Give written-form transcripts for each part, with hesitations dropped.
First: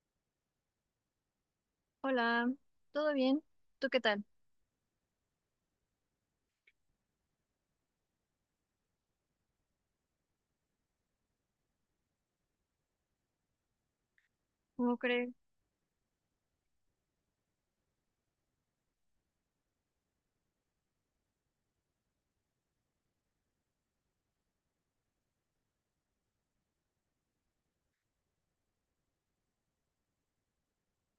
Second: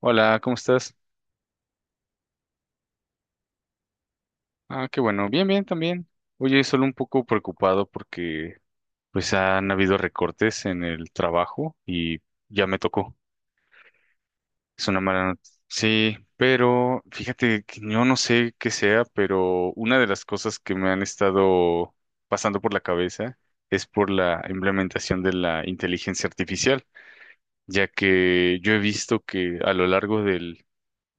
Hola, ¿cómo estás? Hola, ¿todo bien? ¿Tú qué tal? Ah, qué bueno, bien, bien también. Oye, solo un poco preocupado porque pues han habido recortes en el trabajo y ya me tocó. Es ¿Cómo una mala crees? noticia. Sí, pero fíjate que yo no sé qué sea, pero una de las cosas que me han estado pasando por la cabeza es por la implementación de la inteligencia artificial, ya que yo he visto que a lo largo del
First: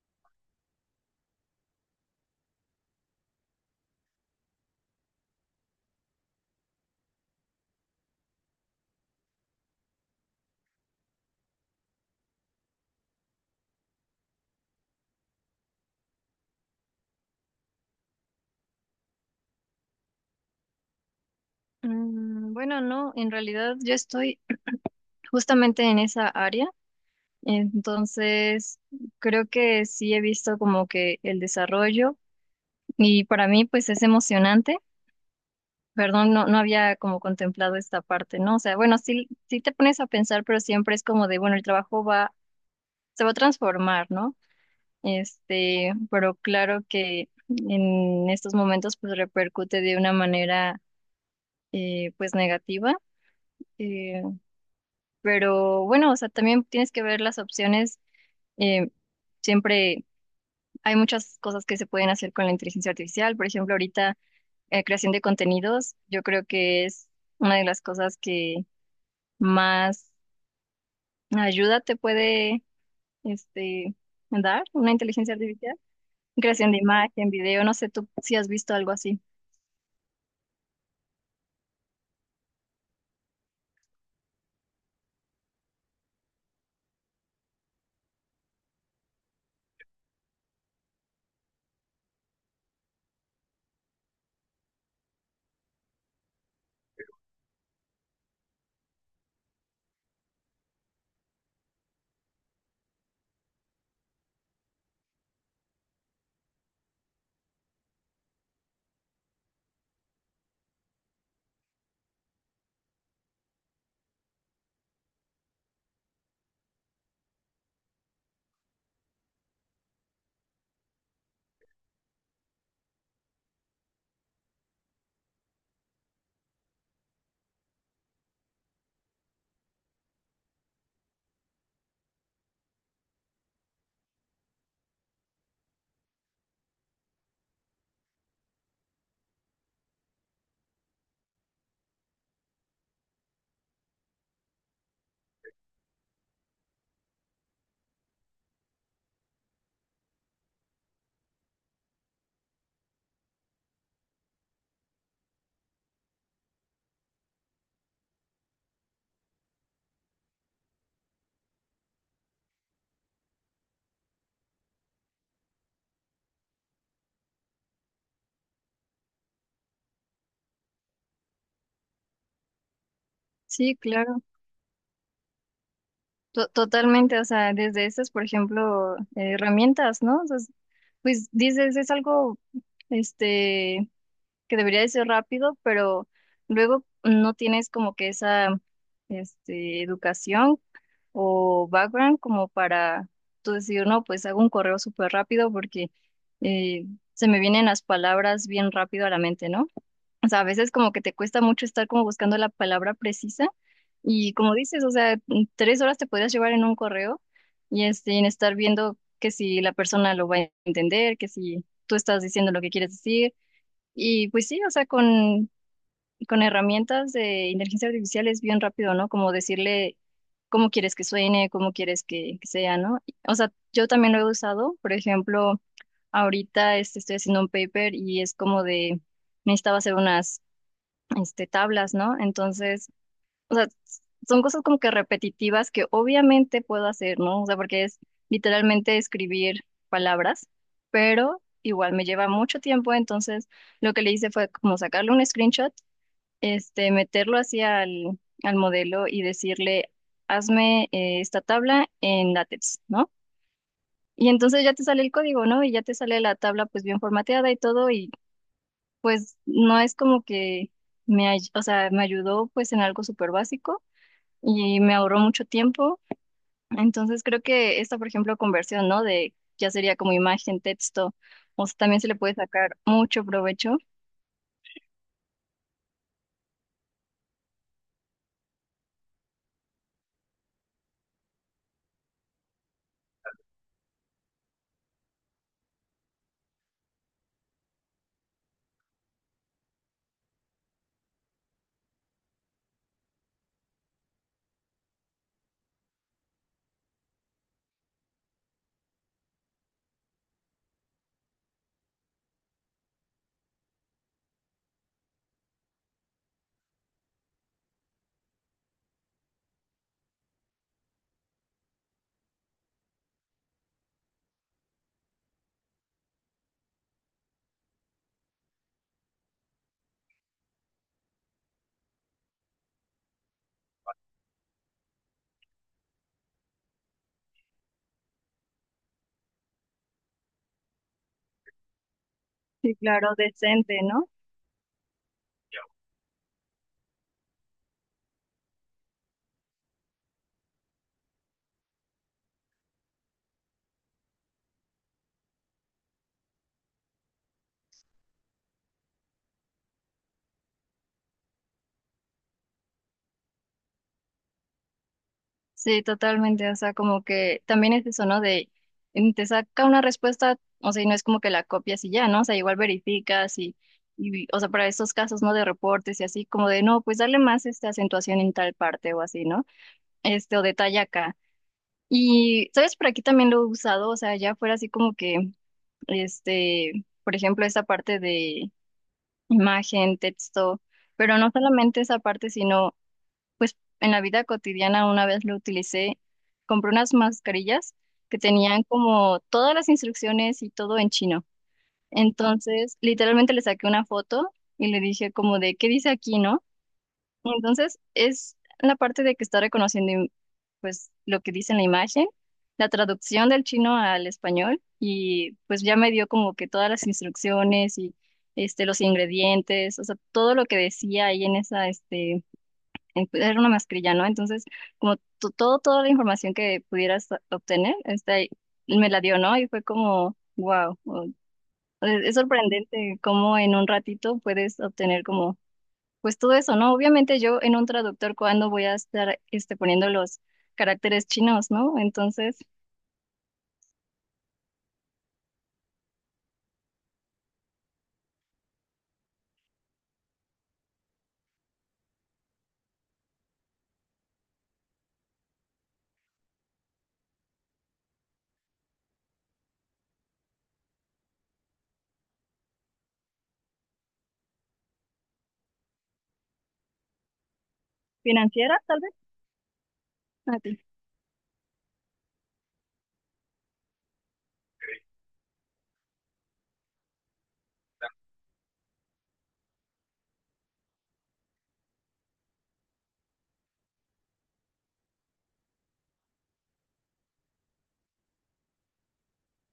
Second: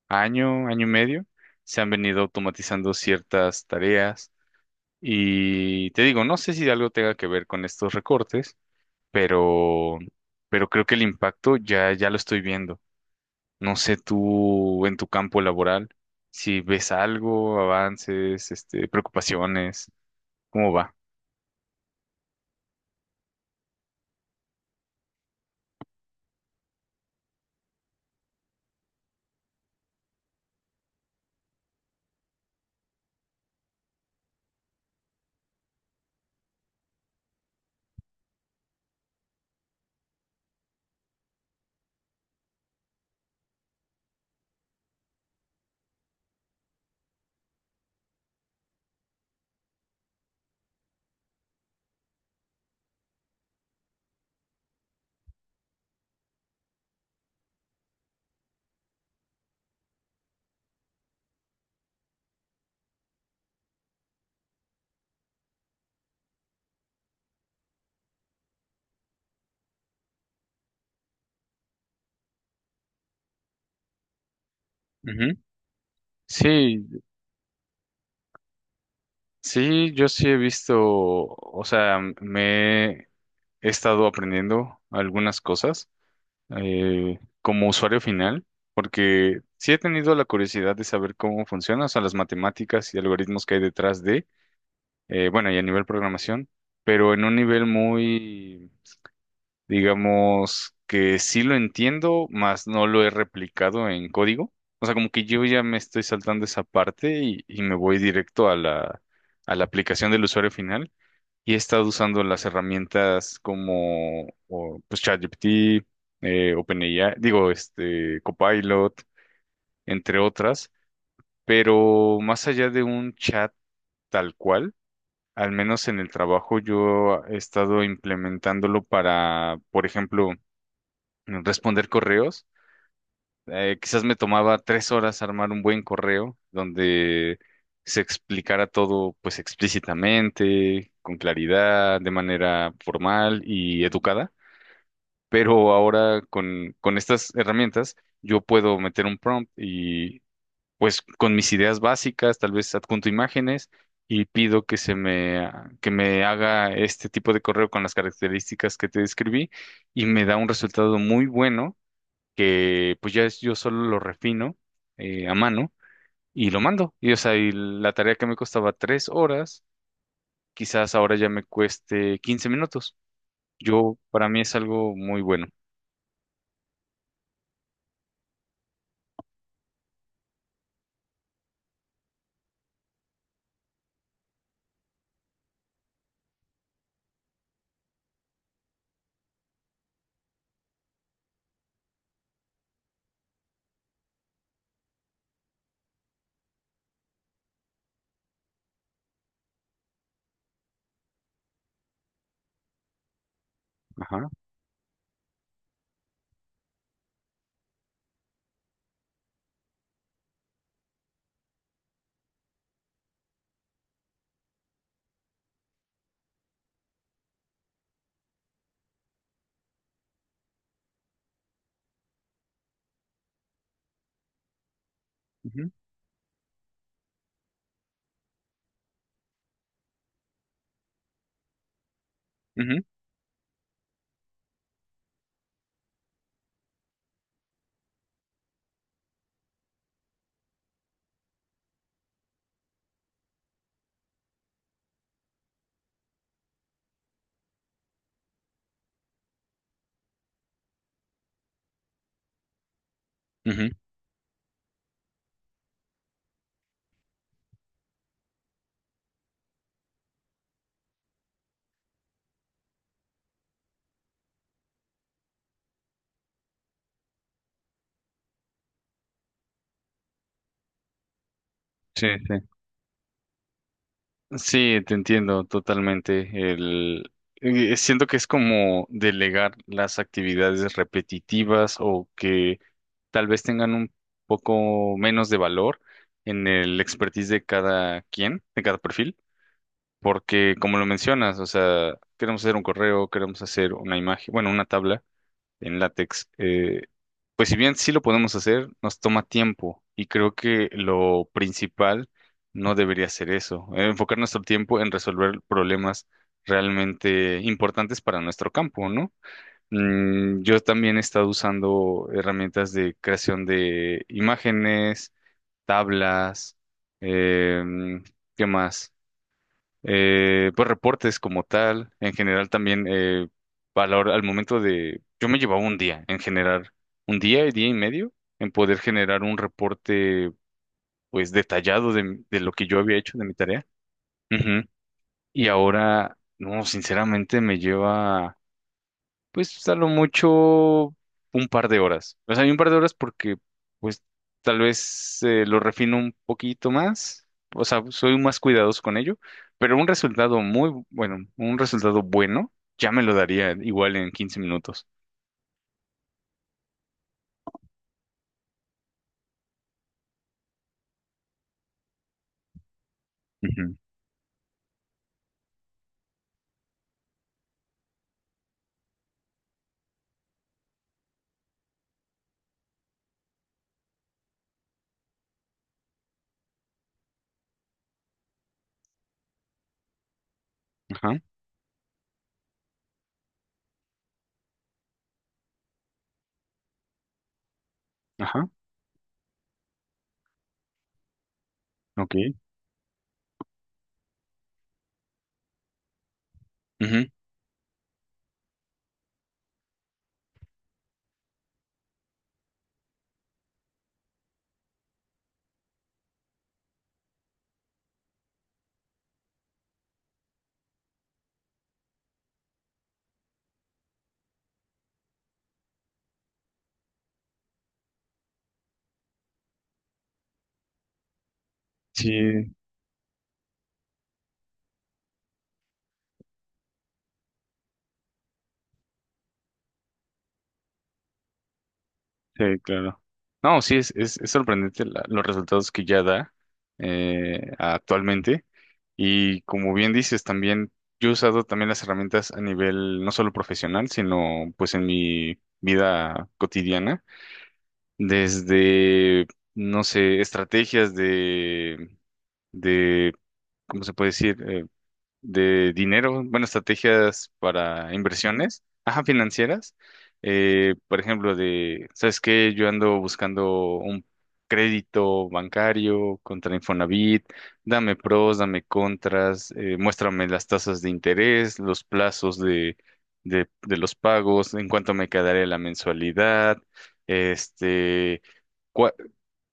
año, año y medio, se han venido automatizando ciertas tareas. Y te digo, no sé si algo tenga que ver con estos recortes, pero, pero creo que el impacto ya lo estoy viendo. No sé tú en tu campo laboral si ves algo, avances, este, preocupaciones, ¿cómo va? Bueno, no, en realidad yo estoy justamente en esa área, entonces creo que sí he visto como que el desarrollo y para mí pues es emocionante. Perdón, no, había como contemplado esta parte, ¿no? O sea, bueno, sí, sí te pones a pensar, pero siempre es como de, bueno, el trabajo va, se va a transformar, ¿no? Este, pero claro que en estos momentos pues repercute de una manera pues negativa. eh, pero bueno, o sea, también tienes que ver las opciones. eh, Siempre hay muchas cosas que se pueden hacer con la inteligencia artificial. Por ejemplo, ahorita creación de contenidos, yo creo que es una de las cosas que más ayuda te puede este, dar una Ujú. inteligencia artificial. Sí, Creación de imagen, video, no sé tú si has visto algo así. sí, yo sí he visto, o sea, me he estado aprendiendo algunas cosas como usuario final, porque sí he tenido la curiosidad de saber cómo funciona, o sea, las matemáticas y algoritmos que hay detrás de, bueno, y a nivel programación, pero en un nivel muy, digamos, que sí lo entiendo, más no lo he replicado en código. O sea, como que yo ya me estoy saltando esa parte y me voy directo a la aplicación del usuario final y he estado usando las herramientas como o, pues ChatGPT, OpenAI, digo, este, Copilot, entre otras, pero más allá de un chat tal cual, al menos en el trabajo yo he estado implementándolo para, por ejemplo, responder correos. Quizás me tomaba 3 horas armar un buen correo donde se explicara todo pues explícitamente, con claridad, de manera formal y educada. Pero ahora con estas herramientas yo puedo meter un prompt y pues con mis ideas básicas, tal vez adjunto imágenes y pido que se me, que me haga este tipo de correo con las características que te describí y me da un resultado muy bueno que pues ya yo solo lo refino a mano y lo mando. Y o sea, y la tarea que me costaba 3 horas, quizás ahora ya me cueste 15 minutos. Sí, claro. Para mí es algo muy bueno. Totalmente, o sea, desde esas, por ejemplo, herramientas, ¿no? Pues dices, es algo, este, que debería de ser rápido, pero luego no tienes como que esa, este, educación o background como para tú decir, no, pues hago un correo súper rápido porque eh, se me vienen las palabras bien rápido a la mente, ¿no? O sea, a veces como que te cuesta mucho estar como buscando la palabra precisa Ajá. y como dices, o sea, en tres horas te podrías llevar en un correo y este, en estar viendo que si la persona lo va a entender, que si tú estás diciendo lo que quieres decir. Y pues sí, o sea, con herramientas de inteligencia artificial es bien rápido, ¿no? Como decirle cómo quieres que suene, cómo quieres que sea, ¿no? O sea, yo también lo he usado, por ejemplo, Ujú, ahorita este, estoy haciendo un paper y es como de, necesitaba hacer unas este, tablas, ¿no? ujú. Entonces, o sea, s- son cosas como que repetitivas que obviamente puedo hacer, ¿no? O sea, porque es literalmente escribir palabras, pero igual me lleva mucho tiempo, entonces lo que le hice fue como sacarle un screenshot, este, meterlo hacia al modelo y decirle, hazme esta tabla en LaTeX, ¿no? Ujú. Y entonces ya te sale el código, ¿no? Y ya te sale la tabla pues bien formateada y todo, y pues no es como que o sea, me ayudó pues en algo súper básico y me ahorró mucho tiempo. Entonces creo que esta, por ejemplo, conversión, ¿no? De ya sería como imagen, texto, o sea, también Sí, se le puede sí. sacar mucho provecho. Sí, te entiendo totalmente. El, Siento que es como delegar las actividades repetitivas o que tal vez tengan un poco menos de valor en el expertise de cada quien, de cada perfil, porque como lo mencionas, o sea, queremos hacer un correo, queremos hacer una imagen, bueno, una tabla en látex. Pues si bien sí lo podemos hacer, nos toma tiempo y creo que lo principal no debería ser eso, enfocar nuestro tiempo en resolver problemas realmente importantes para nuestro campo, ¿no? Yo también he estado usando herramientas de creación de imágenes, tablas, em, ¿qué más? Pues reportes como tal, en general también, a la al momento de, yo me llevaba un día en generar, un día y día y medio en poder generar un reporte pues detallado de lo que Sí, yo había claro, hecho de mi tarea. decente, ¿no? Ujú. Y ahora, no, sinceramente me lleva. Pues a lo mucho un par de horas. O sea, un par de horas porque, pues, tal vez lo refino un poquito más. O sea, soy más cuidadoso con ello. Pero un resultado muy bueno, un resultado bueno, ya me lo daría igual en 15 minutos. Sí, totalmente. O sea, como que también es eso, ¿no? De te saca una respuesta, o sea, y no es como que la copias y ya, ¿no? O sea, igual verificas Ujú. y o sea, para estos casos, ¿no? De reportes y así, como de, no, pues darle más esta acentuación en tal parte o así, ¿no? Este, o de talla acá. Y, ¿sabes? Por aquí también lo he usado, o sea, ya fuera así como que, este, por ejemplo, esta parte de imagen, texto, pero Ajá, no solamente esa parte, sino, pues, en la vida cotidiana una vez lo utilicé, compré unas mascarillas que ajá, tenían como todas las instrucciones y todo en chino. ok. Entonces, literalmente le saqué una foto y le dije como de, ¿qué dice aquí, no? Ujú. Y entonces, es la parte de que está reconociendo pues lo que dice en la imagen, la traducción del chino al español y pues ya me dio como que todas las instrucciones y este los ingredientes, o sea, todo lo que decía ahí en esa pues, era una mascarilla, ¿no? Entonces, como to- todo toda la información que pudieras obtener, está ahí, me la dio, ¿no? Y fue como wow, es Sí. sorprendente cómo en un ratito puedes obtener como pues todo eso, ¿no? Obviamente yo en un traductor, ¿cuándo voy a estar este, poniendo los caracteres chinos, ¿no? Entonces, Sí, claro. No, sí, es, es sorprendente los resultados que ya da actualmente. Y como bien dices, también yo he usado también las herramientas a nivel no solo profesional, sino pues en mi vida cotidiana, desde, no sé, estrategias de, ¿cómo se puede decir? De dinero, bueno, estrategias para financiera, inversiones, tal vez, ajá, financieras. a ti. Por ejemplo, de, ¿sabes qué? Yo ando buscando un crédito bancario contra Infonavit, dame pros, dame contras, muéstrame las tasas de interés, los plazos de, de los pagos, en cuánto me quedaría la mensualidad, este, cua-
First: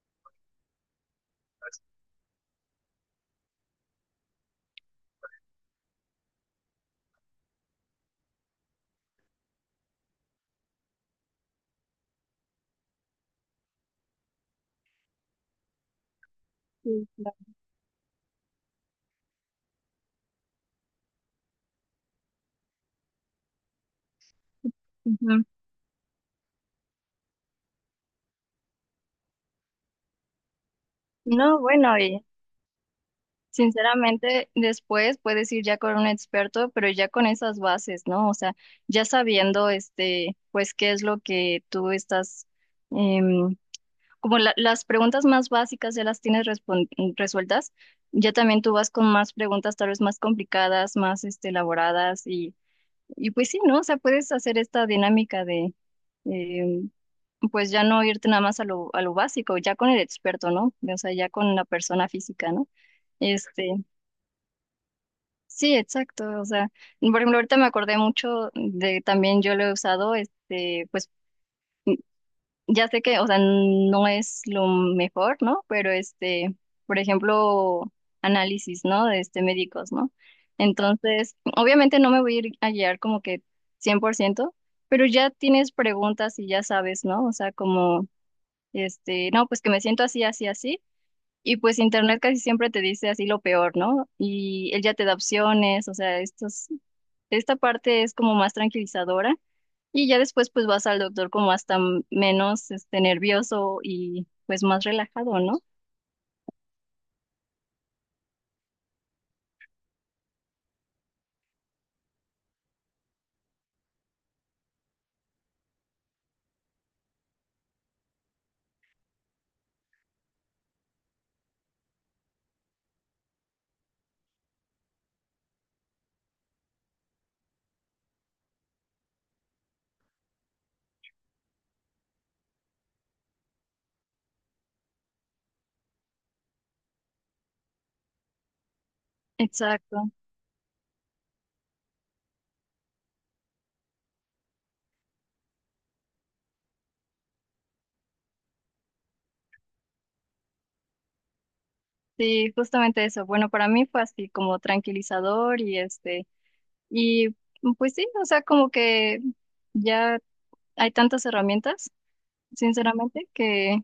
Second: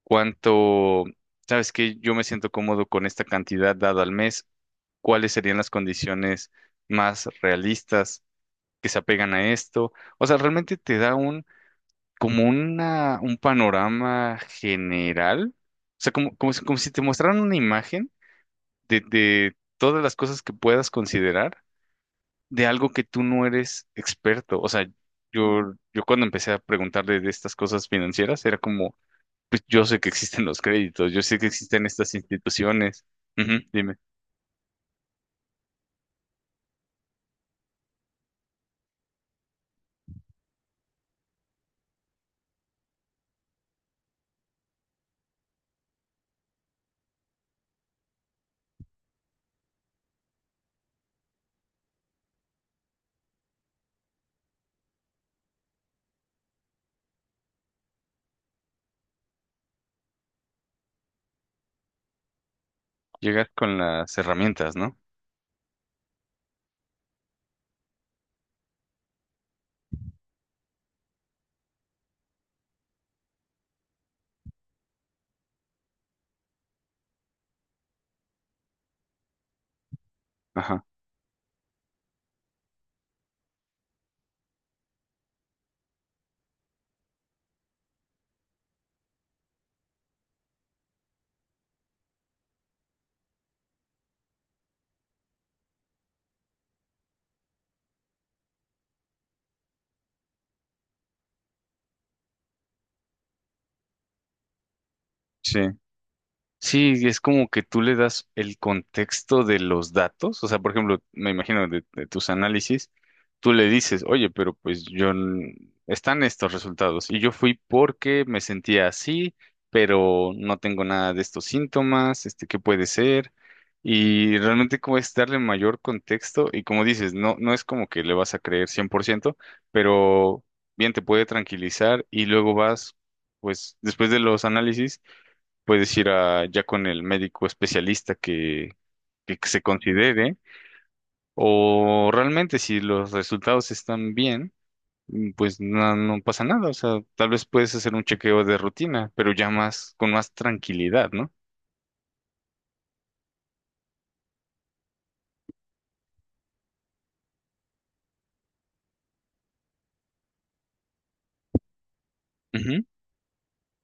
cuánto, ¿sabes qué? Yo me siento cómodo con esta cantidad dada al mes. Cuáles serían las condiciones más realistas que se apegan a esto. O sea, realmente te da un panorama general. O sea, como si te Sí, mostraran claro. una imagen de todas las cosas que puedas considerar de algo que tú no eres experto. O sea, Ujú. yo cuando empecé a preguntarle de estas cosas financieras, era como, pues yo sé que existen los créditos, yo sé que No, existen bueno, estas y instituciones. Ujú, dime, sinceramente después puedes ir ya con un experto, pero ya con esas bases, ¿no? O sea, ya sabiendo, este, pues qué es lo que tú estás, em, como las preguntas más básicas ya las tienes resueltas, ya también tú vas con más preguntas tal vez más complicadas, más, este, elaboradas y pues sí, ¿no? O sea, puedes hacer esta dinámica de, eh, pues ya no irte nada más a lo básico, ya con el experto, ¿no? O sea, ya con la persona física, ¿no? llegar con Este, las herramientas, ¿no? sí, exacto. O sea, por ejemplo, ahorita me acordé mucho de también yo lo he usado, este, pues ya sé que, o sea, no es lo mejor, ¿no? Pero este, por ejemplo, análisis, ¿no? De este médicos, ¿no? Ajá. Entonces, obviamente no me voy a ir a guiar como que cien por ciento, pero ya tienes preguntas y ya sabes, ¿no? O sea, como, este, no, pues que me siento así, así, así. Y pues internet casi siempre te dice así lo peor, ¿no? Y él ya te da opciones, o sea, estos, esta parte es como más tranquilizadora y ya después pues vas al doctor como hasta menos este nervioso y pues más relajado, ¿no? Sí. Sí, es como que tú le das el contexto de los datos. O sea, por ejemplo, me imagino de tus análisis, tú le dices, oye, pero pues están estos resultados y yo fui porque me sentía así, pero no tengo nada de estos síntomas, este, ¿qué puede ser? Y realmente como es darle mayor contexto y como dices, no, no es como que le vas a creer 100%, pero bien te puede tranquilizar y luego vas, pues después de los análisis puedes ir ya con el médico especialista que se Exacto. considere, o realmente si los resultados están bien, pues no, no pasa nada, o sea, tal vez puedes hacer un chequeo de rutina, pero ya más, con más tranquilidad, ¿no? Sí, justamente eso. Bueno, para mí fue así como tranquilizador y este y pues sí, o sea, como que ya hay tantas herramientas, Ujú, sinceramente,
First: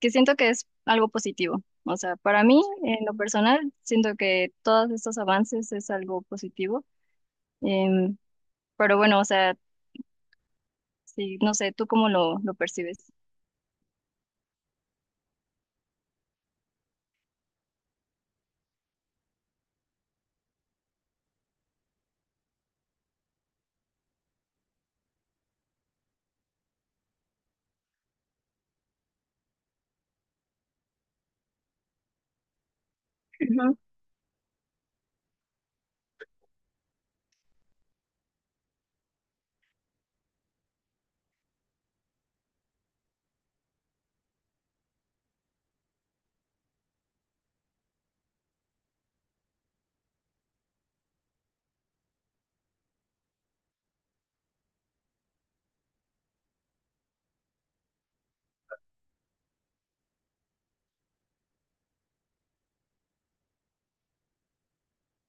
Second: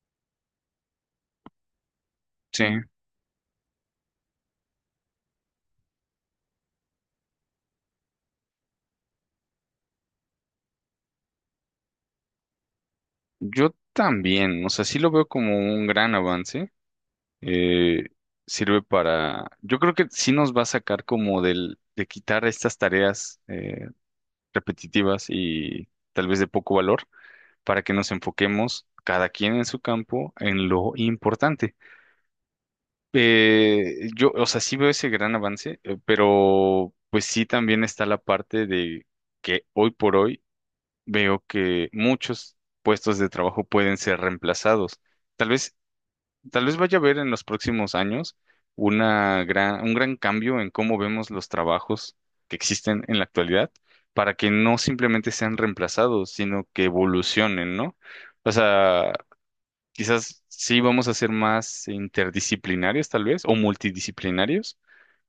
que siento que es algo positivo. O sea, para mí sí, en lo personal siento que todos estos avances es algo positivo. Em, pero bueno, o sea, sí, no sé, ¿tú cómo lo percibes? yo también, o sea, sí lo veo como un gran avance, eh, sirve para, yo creo que sí nos va a sacar como de quitar estas tareas repetitivas y tal vez de poco valor para que nos enfoquemos cada quien en su campo en lo importante. Yo, o sea, sí veo ese gran avance, pero pues sí también está la parte de que hoy por hoy veo que muchos puestos de trabajo pueden ser reemplazados. Tal vez, tal vez vaya a haber en los próximos años un gran cambio en cómo vemos los trabajos que existen en la actualidad para que no simplemente sean reemplazados, sino que evolucionen, ¿no? O sea, quizás sí vamos a ser más interdisciplinarios, tal vez, o multidisciplinarios,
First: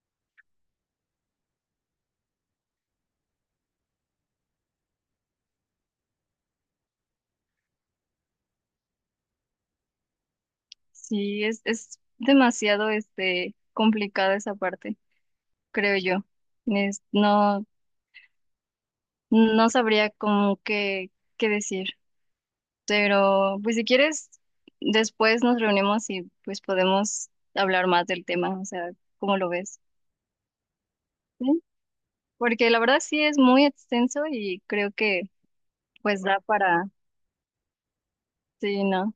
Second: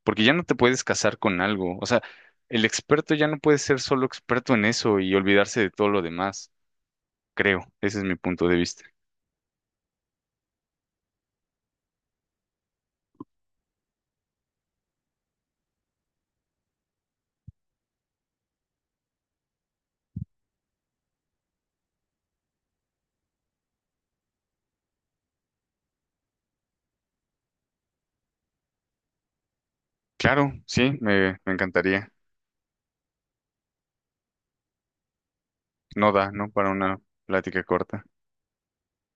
porque ya no te puedes casar con algo. O sea, el experto ya no puede ser solo experto en eso y olvidarse de todo lo demás, creo. Ese es mi punto de vista. Sí, es demasiado este complicada esa parte, creo yo. Es- no, no sabría cómo qué, qué decir. Pero, pues si quieres, después nos reunimos y pues podemos hablar más del tema, o sea, ¿cómo lo ves? Claro, sí, me Sí, encantaría. porque la verdad sí es muy extenso y creo que No pues da, da ¿no? Para para, una plática corta. sí, no.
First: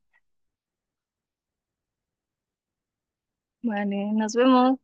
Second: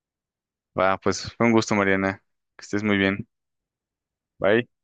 Va, pues fue un gusto, Mariana. Que estés muy bien. Vale, nos Bye. vemos.